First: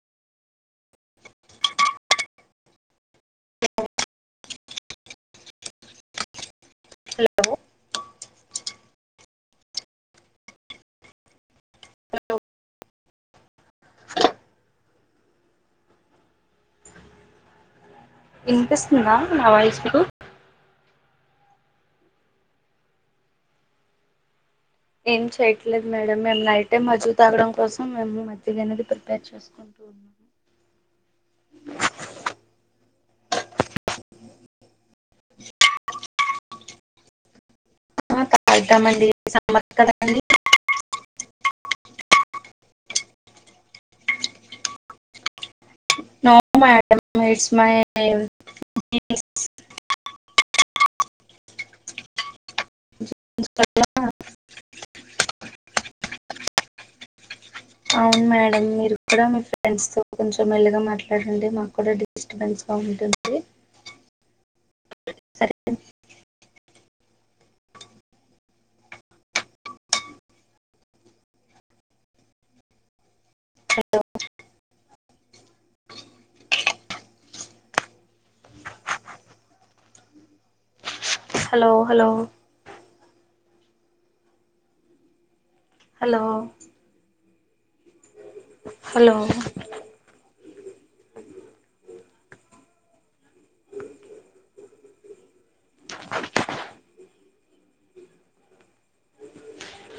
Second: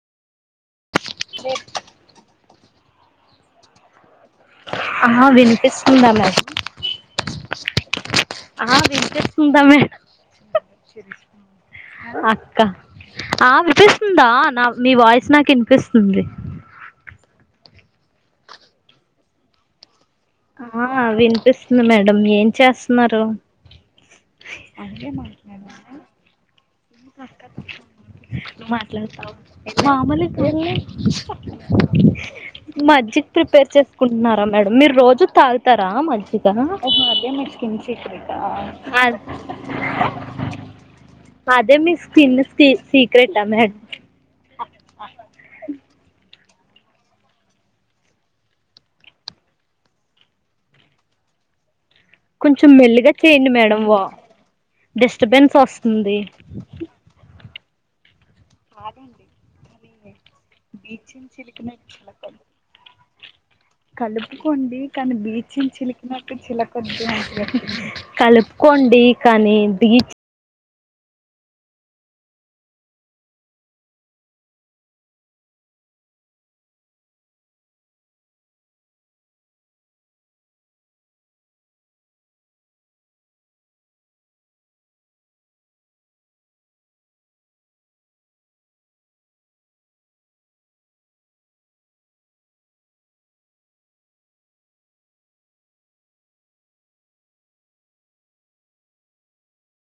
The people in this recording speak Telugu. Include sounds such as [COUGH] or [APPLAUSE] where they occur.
రే ఉన్నాన్నా [UNINTELLIGIBLE] హలో ఆ వినిపిస్తుందా మేడం అక్క ఆ వినిపిస్తుందా నా నీ వాయిస్ నాకు వినిపిస్తుంది వినిపిస్తుందా నా వాయిస్ మీకు ఆ వినిపిస్తుంది మేడం ఏం చేస్తున్నారు ఏం చెయట్లేదు మేడం మేము నైట్ టైం మజ్జిగ తాగడం కోసం మేము మజ్జిగ ను అనేది ప్రిపేర్ మాట్లాడతావు చేసుకుంటూ ఉన్నాము మామలు మధ్య [UNINTELLIGIBLE] ప్రిపేర్ చేసుకుంటున్నారా మేడమ్ మీరు రోజు తాగుతారా ముజ్జిగా ఒక మద్యనమే ఆ తాగుతామండి సమ్మర్ కదండి ్ర [UNINTELLIGIBLE] అదే మీ స్కిన్ సీక్రెట్ ఆ madam no madam it's my కొంచెం మెల్లిగా చేయండి మేడం వా డిస్టర్బెన్స్ వస్తుంది [INAUDIBLE] అవును మేడం మీరు కూడా మీ ఫ్రెండ్స్ తో కొంచెం మెల్లుగా మాట్లాడండి మాకు కూడా డిస్టర్బెన్స్ గా ఉంటుంది అ కలుపుకోండి కానీ బీచ్ని చిలికినట్డు చిలకొద్దు అంటే కలుపుకోండి కానీ బీచ్ హలో అ [UNINTELLIGIBLE] హలో హలో హలో హలో [INAUDIBLE]